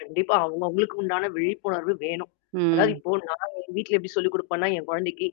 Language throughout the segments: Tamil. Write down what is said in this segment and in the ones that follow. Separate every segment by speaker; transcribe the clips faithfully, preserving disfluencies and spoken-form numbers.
Speaker 1: கண்டிப்பா. அவங்க அவங்களுக்கு உண்டான விழிப்புணர்வு வேணும். அதாவது
Speaker 2: ம்.
Speaker 1: இப்போ நான் என் வீட்ல எப்டி சொல்லிக் குடுப்பேன்னா, என் குழந்தைக்கு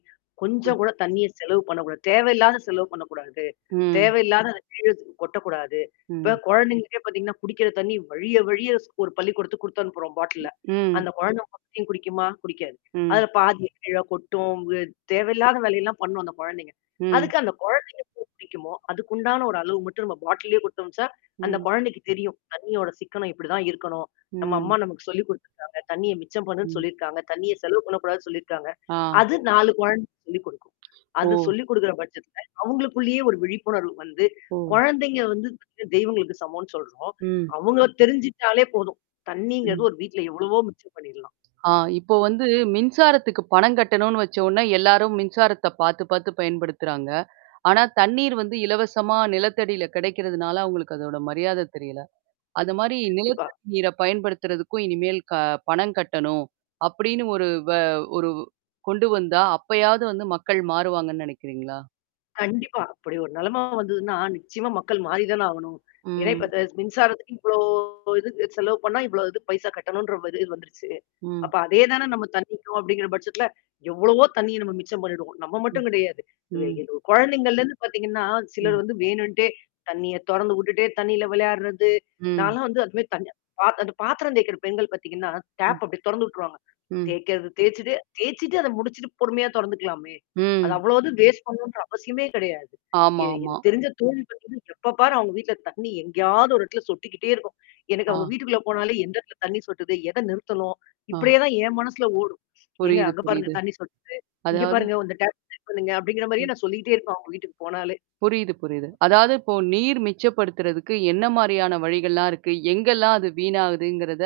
Speaker 2: ம்.
Speaker 1: கொஞ்சம் கூட தண்ணீிய செலவு பண்ணக்கூடாது. தேவையில்லாத செலவு பண்ணக்கூடாது.
Speaker 2: ம்.
Speaker 1: தேவையில்லாத அந்த கீழ கொட்டக்கூடாது. இப்ப
Speaker 2: ம்.
Speaker 1: குழந்தைங்களுக்கே பார்த்தீங்கன்னா, குடிக்கிற தண்ணீ வழிய வழிய ஸ் ஒரு பள்ளிக்கூடத்துக்கு குடுத்து அனுப்புறோம் பாட்டில்ல.
Speaker 2: ம்.
Speaker 1: அந்த குழந்தை மத்தியையும் குடிக்குமா? குடிக்காது.
Speaker 2: ம்.
Speaker 1: அதுல பாதிய கீழ கொட்டும், அ தேவையில்லாத வேலையெல்லாம் பண்ணும் அந்த குழந்தைங்க.
Speaker 2: ம்.
Speaker 1: அதுக்கு அந்த குழந்தைக்கு எ குடிக்குமோ, அதுக்குண்டான ஒரு அளவு மட்டும் நம்ப பாட்டில்லயே குடுத்தோம்ச்சா, அந்த
Speaker 2: ம்.
Speaker 1: குழந்தைக்கு தெரியும். தண்ணியோட சிக்கனம் இப்டிதான் இருக்கணும். நம்ம
Speaker 2: ம்.
Speaker 1: அம்மா நமக்கு சொல்லிக் குடுத்துருக்காங்க. தண்ணீய மிச்சம் பண்ணுன்னு
Speaker 2: ம்.
Speaker 1: சொல்லியிருக்காங்க. தண்ணீய செலவு பண்ணக்கூடாதுன்னு சொல்லியிருக்காங்க.
Speaker 2: ஆ.
Speaker 1: அது நாலு குழந்தை சொல்லிக் குடுக்கும். அது
Speaker 2: ஓ!
Speaker 1: சொல்லிக் குடுக்குற பட்சத்துல, அவங்களுக்குள்ளேயே ஒரு விழிப்புணர்வு வந்து
Speaker 2: ஓ.
Speaker 1: குழந்தைங்க வந்து [unintelligible] தெய்வங்களுக்கு சமம்ன்னு சொல்றோம்.
Speaker 2: ம்.
Speaker 1: அவங்கள தெரிஞ்சுட்டாலே போதும். தண்ணீங்குறது
Speaker 2: ம்.
Speaker 1: ஒரு வீட்ல எவ்ளவோ மிச்ச பண்ணிரலாம்.
Speaker 2: ஆ இப்போ வந்து மின்சாரத்துக்கு பணம் கட்டணும்னு வச்ச ஒனே எல்லாரும் மின்சாரத்த பாாரத்து பாார்த்து பயன்படுத்துறாங்க. ஆனா தண்ணீர் வந்து இலவசமா நிலத்தடியில கிடைக்கிறதுனால அவங்களுக்கு அதோட மரியாதை தெரியல. அது மாரி
Speaker 1: கண்டிப்பா.
Speaker 2: நிலத்தடி நீர பயன்படுத்துறதுக்கும் இனிமேல் க பணம் கட்டணும். அப்டின்னு ஒரு வ ஒரு கொண்டு வந்தா அப்பயாவது வந்து மக்கள் மாறுவாங்கன்னு நெனைக்கிறீங்களா?
Speaker 1: கண்டிப்பா. அப்டி ஒரு நெலைம வந்ததுன்னா, நிச்சியமா மக்கள் மாறி தானே ஆகணும். ஏன்னா, இப்ப
Speaker 2: ம்.
Speaker 1: த மின்சாரத்துக்கு இவ்ளோ இதுக்கு செலவு பண்ணா இவ்வளோ இது பைசா கட்டணுன்ற இது வந்துருச்சு.
Speaker 2: ம்.
Speaker 1: அப்ப அதே தானே நம்ம தண்ணீக்கும் அப்டிங்கிற பட்சத்துல எவ்வளவோ தண்ணீர் நம்ம மிச்சம் பண்ணிடுவோம். நம்ம
Speaker 2: ம்.
Speaker 1: மட்டும் கிடையாது. இதுல
Speaker 2: ம்.
Speaker 1: இதுல குழந்தைங்கள்லேருந்து பார்த்தீங்கன்னா, சிலர்
Speaker 2: ம்.
Speaker 1: வந்து வேணுன்ட்டே தண்ணீய தொறந்து விட்டுட்டே தண்ணீல விளையாடுறது
Speaker 2: ம்.
Speaker 1: நான்லாம் வந்து அதுமாரி தண் பாத் அந்த பாத்திரம் தேய்கிற பெண்கள் பார்த்தீங்கன்னா,
Speaker 2: ம்.
Speaker 1: டாப் அப்டியியே தொறந்து விட்டுருவாங்க.
Speaker 2: ம்.
Speaker 1: தேய்க்காது தேய்ச்சுட்டு தேய்ச்சுட்டு அத முடிச்சுட்டு பொறுமையா தொறந்துக்கலாமே! அத
Speaker 2: ம்.
Speaker 1: அவ்வளோ வது வேஸ்ட் பண்ணணும்ன்ற அவசியமே கிடையாது. எ
Speaker 2: ஆமாமா.
Speaker 1: எனக்கு தெரிஞ்ச தோழி பண்றது, எப்ப பாரு அவங்க வீட்ல தண்ணி எங்கேயாவது ஒரு இடத்துல சொட்டிக்கிட்டே இருக்கும். எனக்கு அவங்க
Speaker 2: ஆ.
Speaker 1: வீட்டுக்குள்ள போனாலே எந்த இடத்துல தண்ணீ சொட்டுது எத நிறுத்தணும்? இப்டியே
Speaker 2: ஆ.
Speaker 1: தான் என் மனசுல ஓடும். ஏங்க
Speaker 2: புரியுது,
Speaker 1: அங்க பாருங்க
Speaker 2: புரியுது.
Speaker 1: தண்ணீ சொட்டுது. இங்க
Speaker 2: அதாவது
Speaker 1: பாருங்க, இந்த டாப் சரி பண்ணுங்க அப்டிங்கிற மாரியே
Speaker 2: ம்.
Speaker 1: நான் சொல்லிட்டே இருப்பேன் அவங்க வீட்டுக்கு போனாலே.
Speaker 2: புரியுது, புரியுது. அதாவது இப்போ நீர் மிச்சப்படுத்துறதுக்கு என்ன மாரியான வழிகள்லாம் இருக்கு? எங்கெல்லாம் அது வீணாகுதுங்கிறத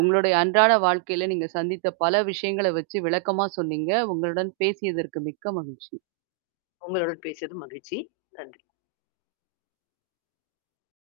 Speaker 2: உங்களுடைய அன்றாட வாழ்க்கையில நீங்க சந்தித்த பல விஷயங்கள வச்சு விளக்கமா சொன்னீங்க. உங்களுடன் பேசியதற்கு மிக்க மகிழ்ச்சி.
Speaker 1: உங்களுடன் பேசியது மகிழ்ச்சி. நன்றி.